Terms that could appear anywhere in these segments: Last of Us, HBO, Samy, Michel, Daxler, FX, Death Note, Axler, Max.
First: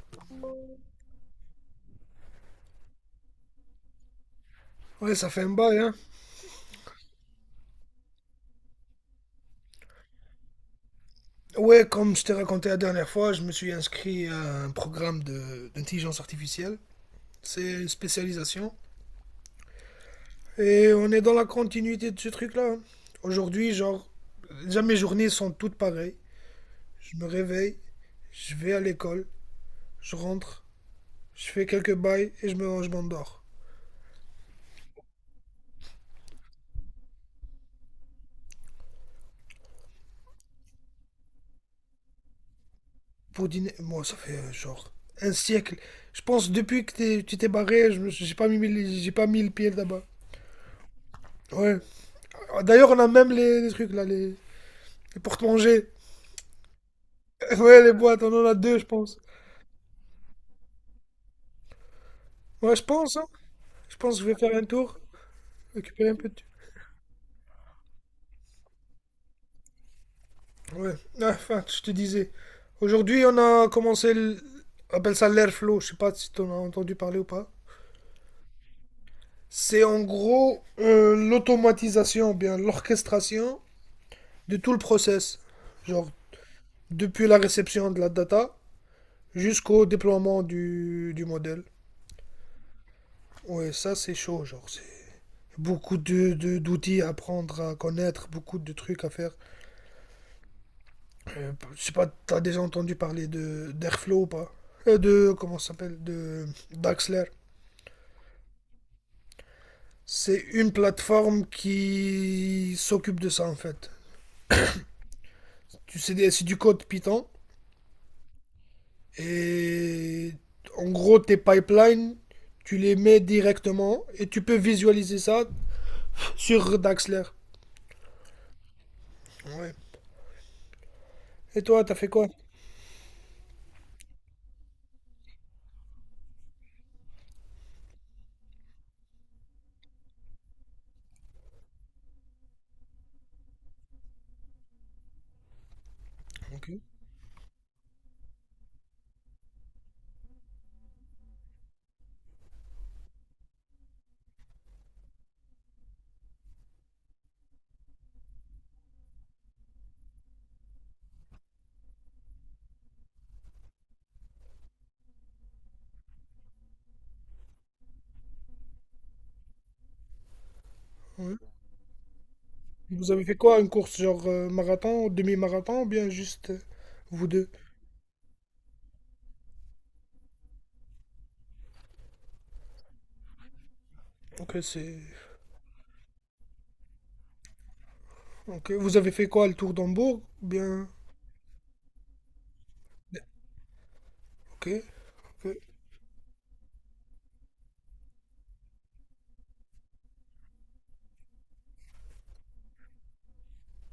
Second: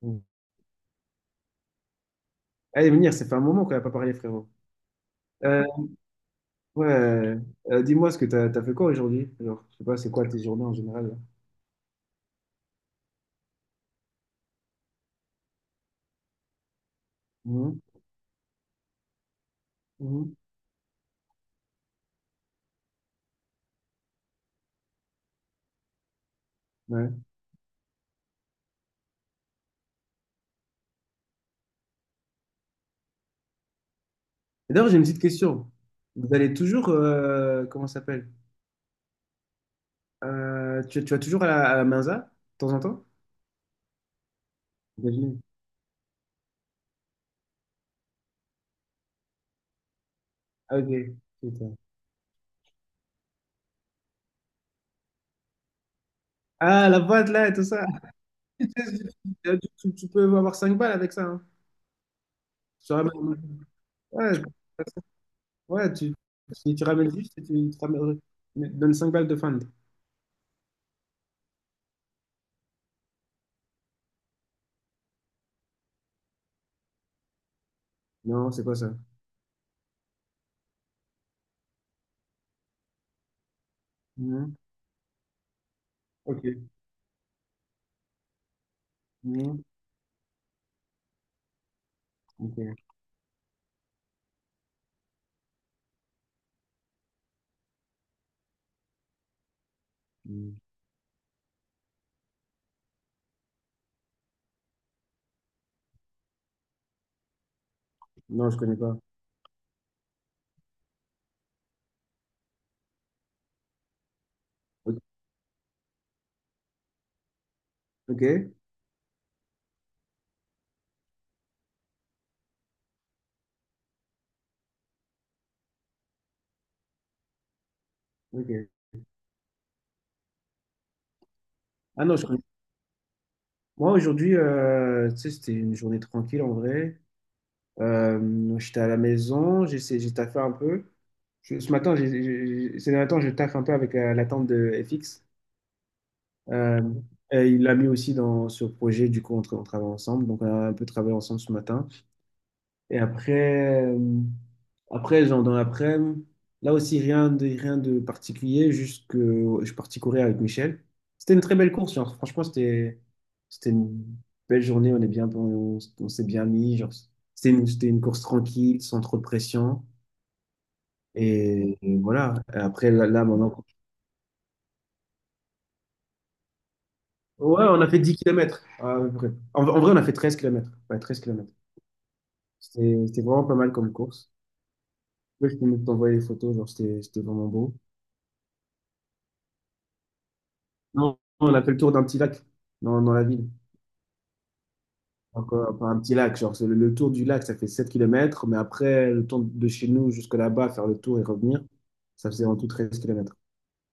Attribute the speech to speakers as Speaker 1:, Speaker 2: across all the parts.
Speaker 1: Mm. Allez, venir, ça fait un moment qu'on n'a pas parlé, frérot.
Speaker 2: Ouais, ça fait un
Speaker 1: Euh,
Speaker 2: bail, hein.
Speaker 1: ouais, euh, dis-moi ce que t'as fait quoi aujourd'hui? Genre, je sais pas, c'est quoi tes journées en général, là?
Speaker 2: Ouais, comme je t'ai raconté la dernière fois, je me suis inscrit à un programme d'intelligence artificielle. C'est
Speaker 1: Mhm,
Speaker 2: une spécialisation.
Speaker 1: mhm,
Speaker 2: Et on est dans la continuité de ce truc-là, hein. Aujourd'hui, genre, déjà mes journées sont toutes pareilles. Je
Speaker 1: ouais.
Speaker 2: me réveille, je vais à l'école, je rentre, je fais quelques bails et je m'endors.
Speaker 1: Et d'ailleurs, j'ai une petite question. Vous allez toujours, comment ça s'appelle? Tu vas toujours à à la Mensa, de temps en temps?
Speaker 2: Pour dîner, moi, ça fait genre un
Speaker 1: Devine.
Speaker 2: siècle. Je pense depuis que tu t'es barré, j'ai pas mis, j'ai pas mis le pied là-bas.
Speaker 1: Ah, ok. Putain.
Speaker 2: Ouais. D'ailleurs, on a même les trucs là, les porte-manger.
Speaker 1: Ah, la boîte, là, et tout
Speaker 2: Ouais,
Speaker 1: ça.
Speaker 2: les boîtes, on en a deux, je pense.
Speaker 1: Tu peux avoir 5 balles avec ça, hein.
Speaker 2: Ouais, je
Speaker 1: Tu
Speaker 2: pense, hein.
Speaker 1: ramènes-
Speaker 2: Je pense que je vais
Speaker 1: Ouais, je-
Speaker 2: faire un tour,
Speaker 1: ouais,
Speaker 2: récupérer un peu de.
Speaker 1: tu ramènes juste et tu ramènes- tu donnes 5 balles de fund.
Speaker 2: Ouais, ah, enfin, je te disais. Aujourd'hui, on a commencé. On appelle ça l'airflow, je sais pas si tu en as entendu parler ou pas.
Speaker 1: Non, c'est quoi ça?
Speaker 2: C'est en gros l'automatisation, ou bien l'orchestration de
Speaker 1: Mhm.
Speaker 2: tout le process. Genre,
Speaker 1: Ok.
Speaker 2: depuis la réception de la data
Speaker 1: Mhm.
Speaker 2: jusqu'au déploiement du modèle.
Speaker 1: Ok.
Speaker 2: Ouais, ça c'est chaud, genre, c'est beaucoup d'outils à apprendre, à connaître, beaucoup de trucs à faire.
Speaker 1: Mhm.
Speaker 2: Je sais pas, t'as déjà entendu parler de d'Airflow ou pas? Comment ça s'appelle? De d'Axler.
Speaker 1: Non, je connais pas.
Speaker 2: C'est une plateforme qui s'occupe de ça en fait.
Speaker 1: Ok.
Speaker 2: Tu sais, c'est du code Python
Speaker 1: Ok.
Speaker 2: et en gros tes pipelines, tu les mets directement et tu peux visualiser ça sur Daxler.
Speaker 1: Ok.
Speaker 2: Ouais. Et toi, t'as
Speaker 1: Ah
Speaker 2: fait
Speaker 1: non, je
Speaker 2: quoi?
Speaker 1: connais. Moi, aujourd'hui, tu sais, c'était une journée tranquille en vrai. J'étais à la maison, j'ai essayé- j'ai taffé un peu. Je- ce matin, j'ai- ces derniers temps, je taffe un peu avec la tante de FX.
Speaker 2: Ok.
Speaker 1: Euh, et il l'a mis aussi dans ce projet, du coup, on, tra- on travaille ensemble. Donc, on a un peu travaillé ensemble ce matin. Et après, après genre dans l'après-midi, là aussi rien de, rien de particulier, juste que ouais, je suis parti courir avec Michel. C'était une très belle course, genre franchement, c'était une belle journée, on est bien, on s'est bien mis, genre c'était une course tranquille, sans trop de pression.
Speaker 2: Ouais.
Speaker 1: Et voilà, et après là,
Speaker 2: Vous avez
Speaker 1: là,
Speaker 2: fait
Speaker 1: maintenant.
Speaker 2: quoi? Une course genre marathon, demi-marathon ou bien juste vous deux?
Speaker 1: Ouais, on a fait 10 kilomètres à peu près. En vrai, on a fait 13 kilomètres. Ouais, 13 kilomètres. C'était vraiment pas mal comme course.
Speaker 2: Ok, c'est.
Speaker 1: Ouais, je peux même t'envoyer les photos, genre c'était vraiment beau.
Speaker 2: Ok, vous avez fait quoi, le tour d'Hambourg? Bien.
Speaker 1: Non, on a fait le tour d'un petit lac dans la ville.
Speaker 2: Ok, ok,
Speaker 1: Encore, enfin, un petit lac, genre c'est le tour du lac, ça fait 7 kilomètres. Mais après le tour de chez nous jusque là-bas, faire le tour et revenir, ça faisait en tout 13 kilomètres.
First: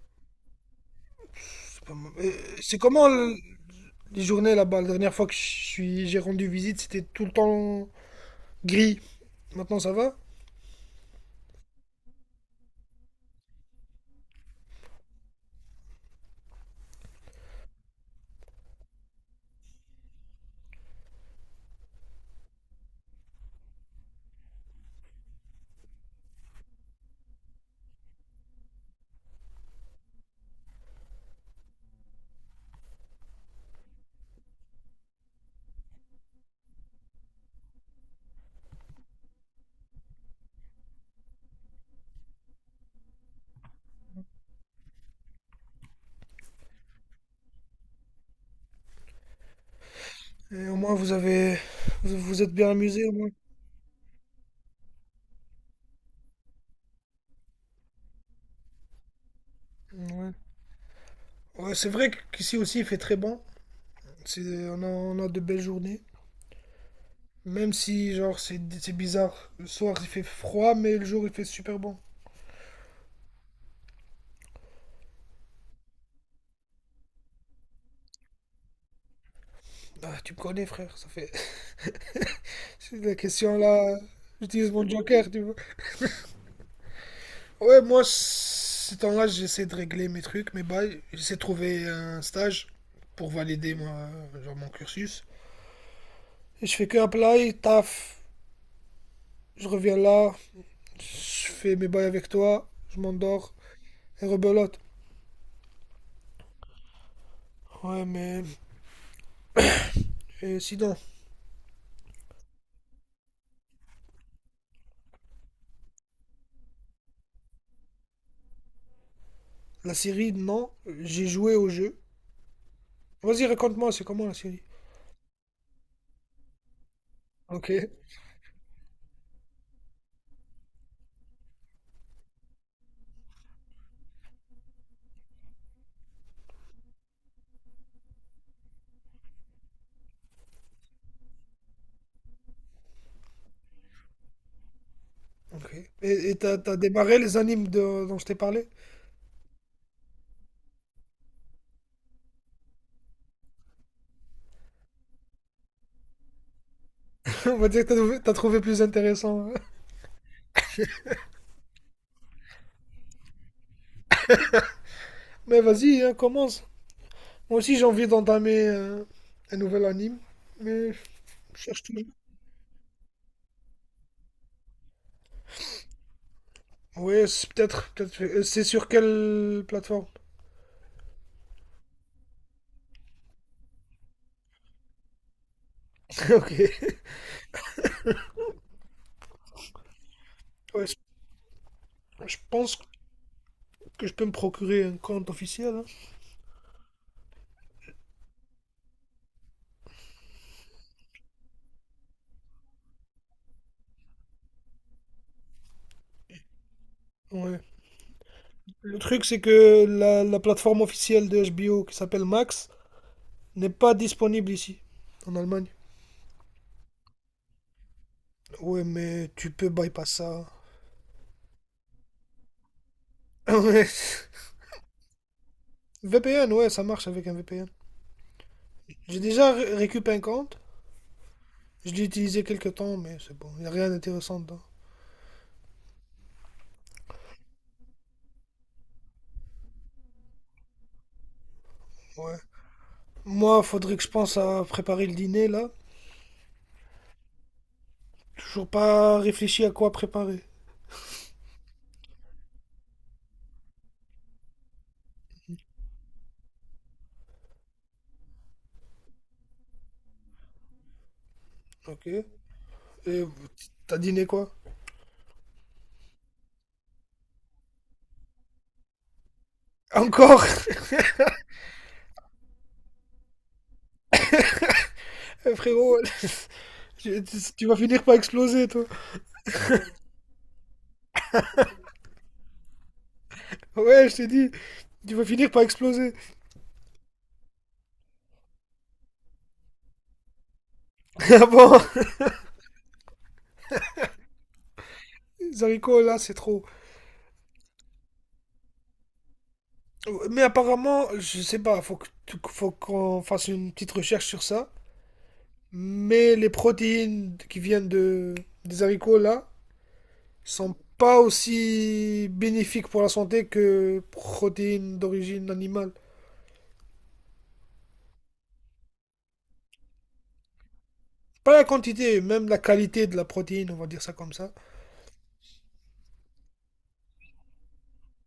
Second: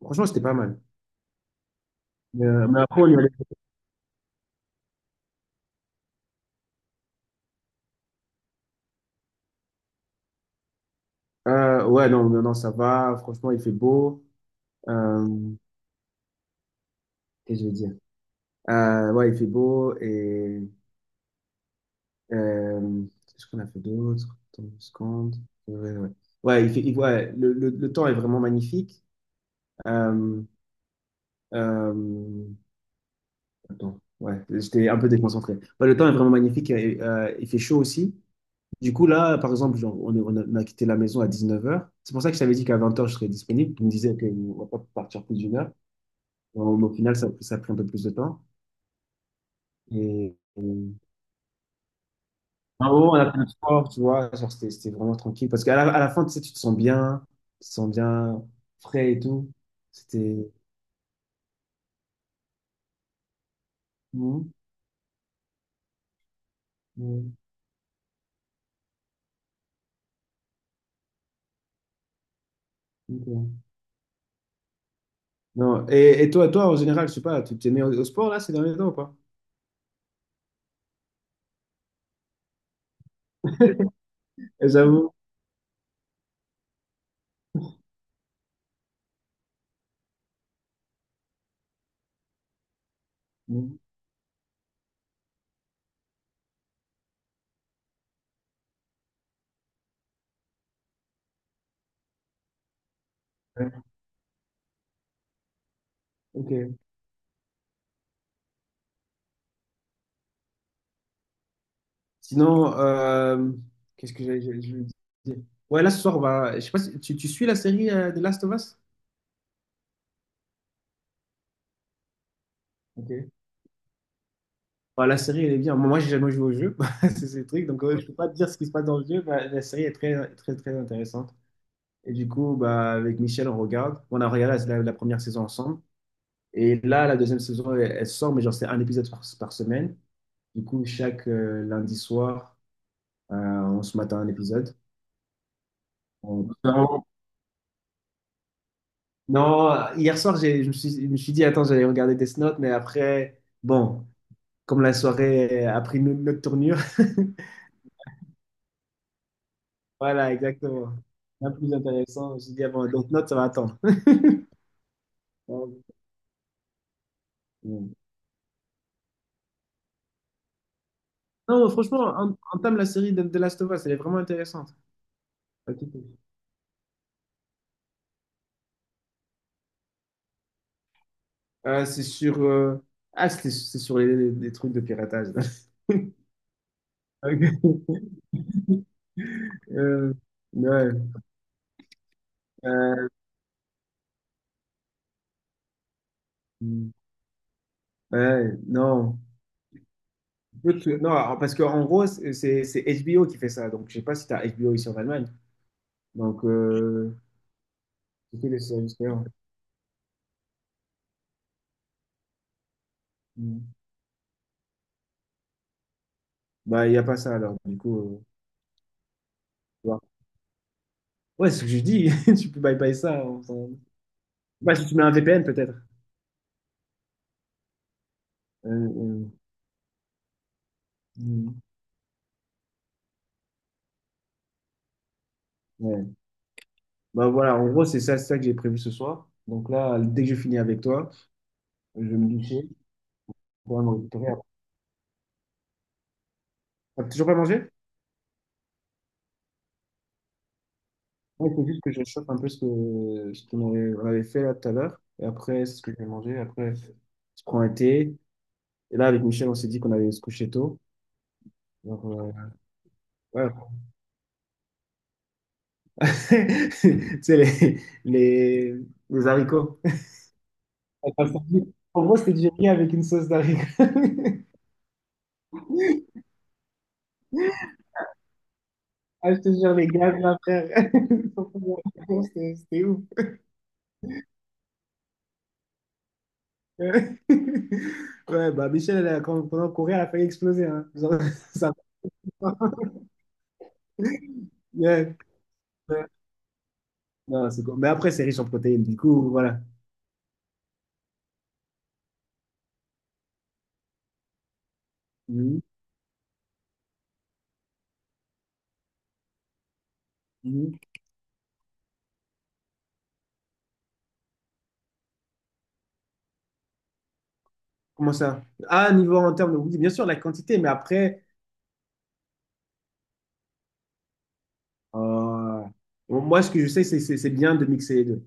Speaker 1: Franchement, c'était pas mal.
Speaker 2: c'est pas mal. Et c'est
Speaker 1: Mais après,
Speaker 2: comment
Speaker 1: on y allait.
Speaker 2: les journées là-bas? La dernière fois que j'ai rendu visite, c'était tout le temps gris. Maintenant, ça va?
Speaker 1: Ouais, non, ça va. Franchement, il fait beau. Euh, qu'est-ce que je veux dire? Ouais, il fait beau et qu'est-ce qu'on a fait d'autre? Attends une seconde. Ouais, ouais. Ouais, Ouais, ouais, le temps est vraiment magnifique. Euh, euh, Attends, ouais, j'étais un peu déconcentré. Ouais, le temps est vraiment magnifique. Et, il fait chaud aussi. Du coup, là, par exemple, genre, on, est- on a quitté la maison à 19h. C'est pour ça que je t'avais dit qu'à 20h, je serais disponible. Tu me disais qu'on va pas partir plus d'une heure. Bon, mais au final, ça a pris un peu plus de temps.
Speaker 2: Et au
Speaker 1: Et-
Speaker 2: moins, vous vous êtes bien
Speaker 1: Ah
Speaker 2: amusé
Speaker 1: bon,
Speaker 2: au
Speaker 1: on
Speaker 2: moins.
Speaker 1: a fait le sport, tu vois. Genre, c'était vraiment tranquille. Parce qu'à à la fin, tu sais, tu te sens bien. Tu te sens bien frais et tout.
Speaker 2: Ouais.
Speaker 1: C'était.
Speaker 2: Ouais, c'est vrai qu'ici aussi, il fait très bon. C'est,
Speaker 1: Mhm.
Speaker 2: on a de belles journées.
Speaker 1: Mhm.
Speaker 2: Même si, genre, c'est bizarre. Le soir, il fait froid, mais le jour, il fait super bon.
Speaker 1: Ok. Non. Et toi, toi, en général, je sais pas, tu t'es mis au sport là ces derniers temps ou pas?
Speaker 2: Ah, tu me connais, frère. C'est la question là.
Speaker 1: Et
Speaker 2: J'utilise mon
Speaker 1: j'avoue.
Speaker 2: joker, tu vois. Ouais, moi, ce temps-là, j'essaie de régler mes trucs, mes bails. J'essaie de trouver un stage pour valider
Speaker 1: Mm.
Speaker 2: moi, genre mon cursus. Et je fais que apply, taf, je reviens là, je fais mes bails avec toi, je m'endors
Speaker 1: Ouais,
Speaker 2: et rebelote.
Speaker 1: ok.
Speaker 2: Ouais, mais et sinon,
Speaker 1: Sinon, qu'est-ce que je voulais dire? Ouais, là ce soir, on va. Je sais pas si tu suis la série de Last of Us?
Speaker 2: la série, non, j'ai joué au jeu.
Speaker 1: Ok.
Speaker 2: Vas-y, raconte-moi, c'est comment la série?
Speaker 1: Bah, la série, elle est bien. Moi, j'ai jamais joué au jeu. C'est ce truc.
Speaker 2: Ok,
Speaker 1: Donc, je peux pas te dire ce qui se passe dans le jeu. Mais la série est très, très, très intéressante. Et du coup, bah, avec Michel, on regarde. On a regardé la première saison ensemble. Et là, la deuxième saison, elle sort, mais genre, c'est un épisode par semaine. Du coup, chaque lundi soir, on se mate à un épisode.
Speaker 2: ok. Et t'as
Speaker 1: On,
Speaker 2: démarré les animes dont je t'ai parlé?
Speaker 1: non, hier soir, j'ai- je me suis dit, attends, j'allais regarder Death Note, mais après, bon, comme la soirée a pris une autre tournure,
Speaker 2: On va dire que t'as trouvé plus intéressant.
Speaker 1: voilà, exactement. Bien plus intéressant, je me suis dit, ah bon, Death Note, ça va attendre.
Speaker 2: Mais vas-y, hein, commence. Moi aussi, j'ai envie d'entamer un nouvel anime, mais je
Speaker 1: Non,
Speaker 2: cherche
Speaker 1: franchement,
Speaker 2: toujours.
Speaker 1: en- entame la série de Last of Us, elle est vraiment intéressante.
Speaker 2: Ouais, c'est peut-être, peut-être. C'est sur quelle plateforme?
Speaker 1: C'est sur ah, c'était- c'est sur les trucs de piratage.
Speaker 2: Ok.
Speaker 1: Ok. Euh,
Speaker 2: Ouais,
Speaker 1: ouais,
Speaker 2: je pense
Speaker 1: euh,
Speaker 2: que je peux me procurer un compte officiel.
Speaker 1: ouais, non. Écoute, non, alors, parce qu'en gros, c'est HBO qui fait ça. Donc, je sais pas si tu as HBO ici en Allemagne. Donc,
Speaker 2: Hein. Ouais.
Speaker 1: c'est que les services
Speaker 2: Le truc,
Speaker 1: payants.
Speaker 2: c'est que la plateforme officielle de HBO qui s'appelle Max
Speaker 1: Mm.
Speaker 2: n'est pas disponible ici, en Allemagne.
Speaker 1: Bah, il n'y a pas ça alors. Du coup,
Speaker 2: Ouais, mais tu peux
Speaker 1: tu vois.
Speaker 2: bypass ça.
Speaker 1: Ouais, c'est ce que je dis. Tu peux bye-bye ça. On s'en-
Speaker 2: Ouais.
Speaker 1: Bah, si tu mets un VPN, peut-être.
Speaker 2: VPN, ouais, ça marche avec un VPN.
Speaker 1: Euh,
Speaker 2: J'ai
Speaker 1: euh,
Speaker 2: déjà récupéré un compte.
Speaker 1: mm.
Speaker 2: Je l'ai utilisé quelques temps, mais c'est bon. Il n'y a rien d'intéressant dedans.
Speaker 1: Ouais. Bah, voilà, en gros, c'est ça que j'ai prévu ce soir. Donc là, dès que je finis avec toi, je vais me
Speaker 2: Ouais.
Speaker 1: doucher
Speaker 2: Moi,
Speaker 1: pour me
Speaker 2: faudrait que je
Speaker 1: récupérer.
Speaker 2: pense à préparer le dîner là.
Speaker 1: T'as toujours pas mangé?
Speaker 2: Toujours pas réfléchi à quoi préparer.
Speaker 1: Il faut juste que je chauffe un peu ce qu'on aurait- on avait fait là tout à l'heure. Et après, c'est ce que je vais manger. Après, je prends un thé. Et là, avec Michel, on s'est dit qu'on allait se coucher tôt. Alors,
Speaker 2: Ok. Et
Speaker 1: ouais.
Speaker 2: t'as dîné quoi?
Speaker 1: Tu sais, les, les haricots.
Speaker 2: Encore?
Speaker 1: Enfin, ça dit- en gros, c'était du riz avec une sauce d'haricots.
Speaker 2: Eh, frérot, tu vas finir par exploser toi.
Speaker 1: Ah, je te jure, les gars, là, frère. Ils sont trop bons. C'était ouf.
Speaker 2: Ouais, je t'ai dit. Tu vas finir par exploser.
Speaker 1: Ouais, bah, Michel, elle a, quand, pendant qu'on courait, elle a failli exploser. Hein. Genre,
Speaker 2: Ah
Speaker 1: ça-
Speaker 2: bon?
Speaker 1: Yeah.
Speaker 2: Les haricots là, c'est trop.
Speaker 1: Non, c'est cool. Mais après, c'est riche en protéines, du coup, voilà.
Speaker 2: Mais apparemment, je sais pas, faut qu'on fasse une petite recherche sur ça.
Speaker 1: Mhm.
Speaker 2: Mais les protéines qui viennent des haricots là, sont
Speaker 1: Mhm.
Speaker 2: pas aussi bénéfiques pour la santé que protéines d'origine animale.
Speaker 1: Comment ça? Ah, niveau en termes de... Oui, bien sûr, la quantité, mais après,
Speaker 2: Pas la quantité, même la qualité de la protéine, on va dire ça comme ça.
Speaker 1: euh, bon, moi, ce que je sais, c'est bien de mixer les deux.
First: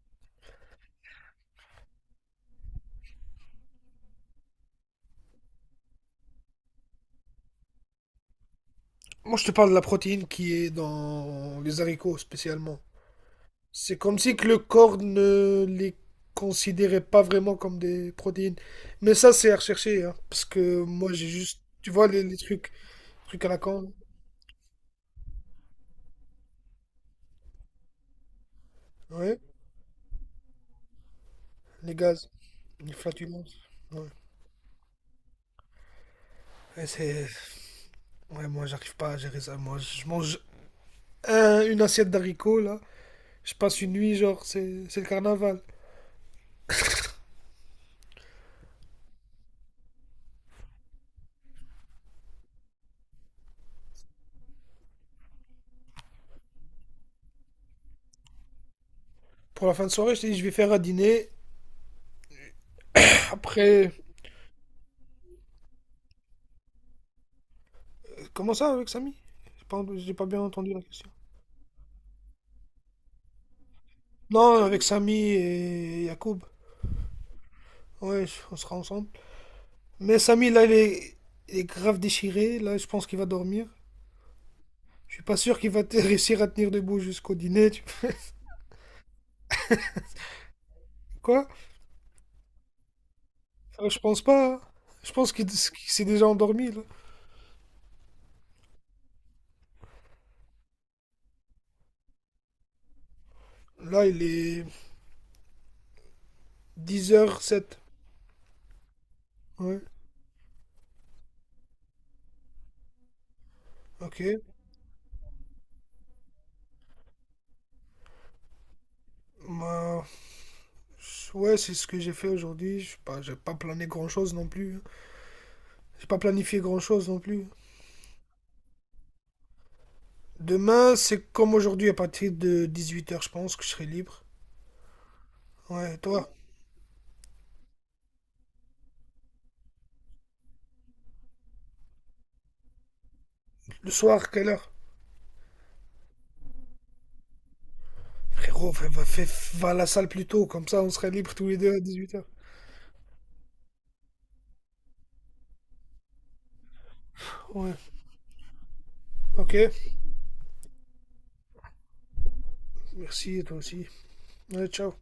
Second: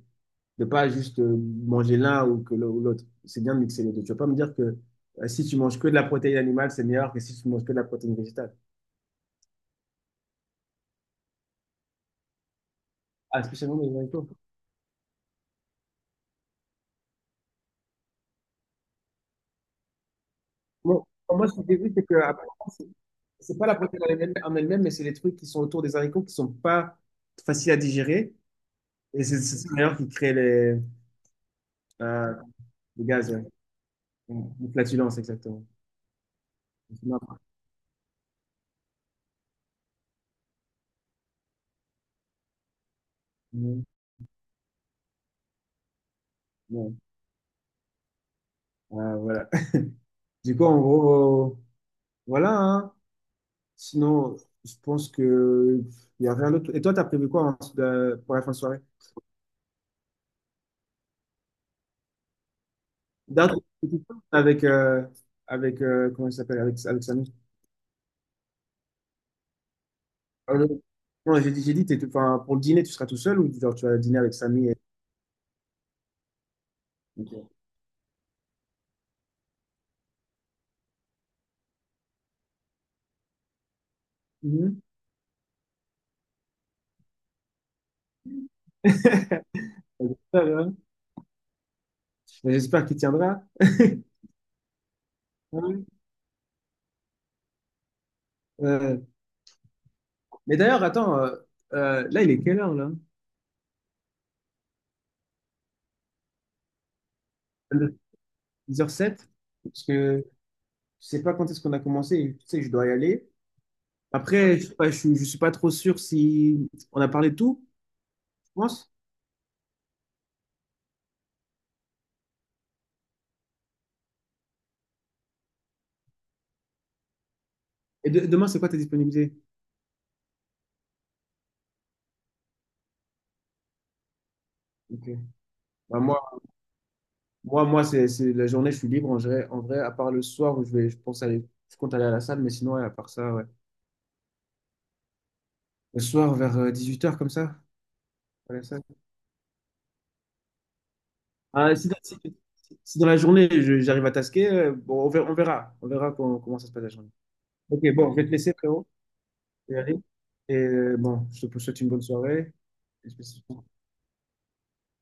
Speaker 1: De pas juste manger l'un ou que le- ou l'autre. C'est bien de mixer les deux. Tu vas pas me dire que si tu manges que de la protéine animale, c'est meilleur que si tu manges que de la protéine végétale.
Speaker 2: Moi, je te parle de la protéine qui est dans les haricots spécialement.
Speaker 1: Ah, spécialement les
Speaker 2: C'est comme
Speaker 1: haricots.
Speaker 2: si que le corps ne les considérait pas vraiment comme des protéines. Mais ça, c'est à rechercher, hein, parce que
Speaker 1: Bon,
Speaker 2: moi, j'ai
Speaker 1: moi, ce
Speaker 2: juste,
Speaker 1: que j'ai
Speaker 2: tu
Speaker 1: vu, c'est
Speaker 2: vois,
Speaker 1: que
Speaker 2: les
Speaker 1: après,
Speaker 2: trucs,
Speaker 1: c'est
Speaker 2: trucs à la
Speaker 1: c'est pas la
Speaker 2: con,
Speaker 1: protéine en elle-même, mais c'est les trucs qui sont autour des haricots qui sont pas faciles à digérer. Et
Speaker 2: ouais,
Speaker 1: c'est ça, d'ailleurs qui crée les,
Speaker 2: les gaz,
Speaker 1: euh,
Speaker 2: les
Speaker 1: le gaz, ouais.
Speaker 2: flatulences, ouais.
Speaker 1: Une flatulence, exactement.
Speaker 2: Et
Speaker 1: Non,
Speaker 2: ouais, moi, j'arrive pas à gérer ça. Moi, je mange une assiette d'haricots, là. Je passe
Speaker 1: non,
Speaker 2: une nuit, genre, c'est le carnaval.
Speaker 1: non. Voilà. Du coup, en gros, voilà, hein. Sinon, je pense que il y a rien d'autre. Et toi, t'as prévu quoi en- de- pour la fin de soirée?
Speaker 2: Pour la fin de soirée, je t'ai dit je vais faire un dîner.
Speaker 1: D'un truc
Speaker 2: Après,
Speaker 1: avec avec comment il s'appelle avec Samy.
Speaker 2: comment ça avec Samy? J'ai pas bien
Speaker 1: Ah,
Speaker 2: entendu la
Speaker 1: non,
Speaker 2: question.
Speaker 1: non, j'ai dit t'es tout- enfin pour le dîner, tu seras tout seul ou genre tu vas dîner avec
Speaker 2: Non,
Speaker 1: Samy et...
Speaker 2: avec Samy et Yacoub.
Speaker 1: Ok.
Speaker 2: Ouais, on sera ensemble. Mais Samy, là, il est grave déchiré. Là, je pense qu'il va dormir.
Speaker 1: Mhm.
Speaker 2: Je suis pas sûr qu'il va réussir à tenir debout jusqu'au dîner. Tu.
Speaker 1: J'espère hein.
Speaker 2: Quoi?
Speaker 1: Mais j'espère qu'il tiendra.
Speaker 2: Je pense pas, hein. Je pense qu'il
Speaker 1: Ouais.
Speaker 2: qu'il s'est déjà endormi, là.
Speaker 1: Euh, mais d'ailleurs, attends, là, il est quelle heure là?
Speaker 2: Là, il est 10h07.
Speaker 1: 10h07,
Speaker 2: Ouais,
Speaker 1: parce que je sais pas quand est-ce qu'on a commencé, et, tu sais, je dois y aller.
Speaker 2: ok.
Speaker 1: Après, je sais pas, je suis pas trop sûr si on a parlé de tout, je pense.
Speaker 2: Bah, ouais, c'est ce que j'ai fait aujourd'hui. Je sais pas, j'ai pas plané grand chose non plus. J'ai pas planifié grand chose non plus.
Speaker 1: Et de- demain, c'est quoi ta disponibilité?
Speaker 2: Demain, c'est comme aujourd'hui, à partir de 18h, je pense que je serai libre.
Speaker 1: Ok.
Speaker 2: Ouais, et
Speaker 1: Bah,
Speaker 2: toi,
Speaker 1: moi c'est la journée, je suis libre en vrai, à part le soir où je vais, je pense aller, je compte aller à la salle, mais sinon, ouais, à part ça, ouais.
Speaker 2: le soir, quelle heure?
Speaker 1: Le soir, vers 18h, comme ça, à la
Speaker 2: Frérot,
Speaker 1: salle.
Speaker 2: va à la salle plus tôt, comme ça on sera libre tous les deux
Speaker 1: Ah,
Speaker 2: à
Speaker 1: si, dans si-
Speaker 2: 18h.
Speaker 1: si dans la journée, je- j'arrive à tasquer, bon, on verra comment ça se passe la journée.
Speaker 2: Ouais,
Speaker 1: Ok, bon, je vais te laisser, frérot.
Speaker 2: ok.
Speaker 1: Y aller. Et bon, je te souhaite une bonne soirée. Et je te
Speaker 2: Merci, et toi
Speaker 1: souhaite
Speaker 2: aussi. Ouais, ciao.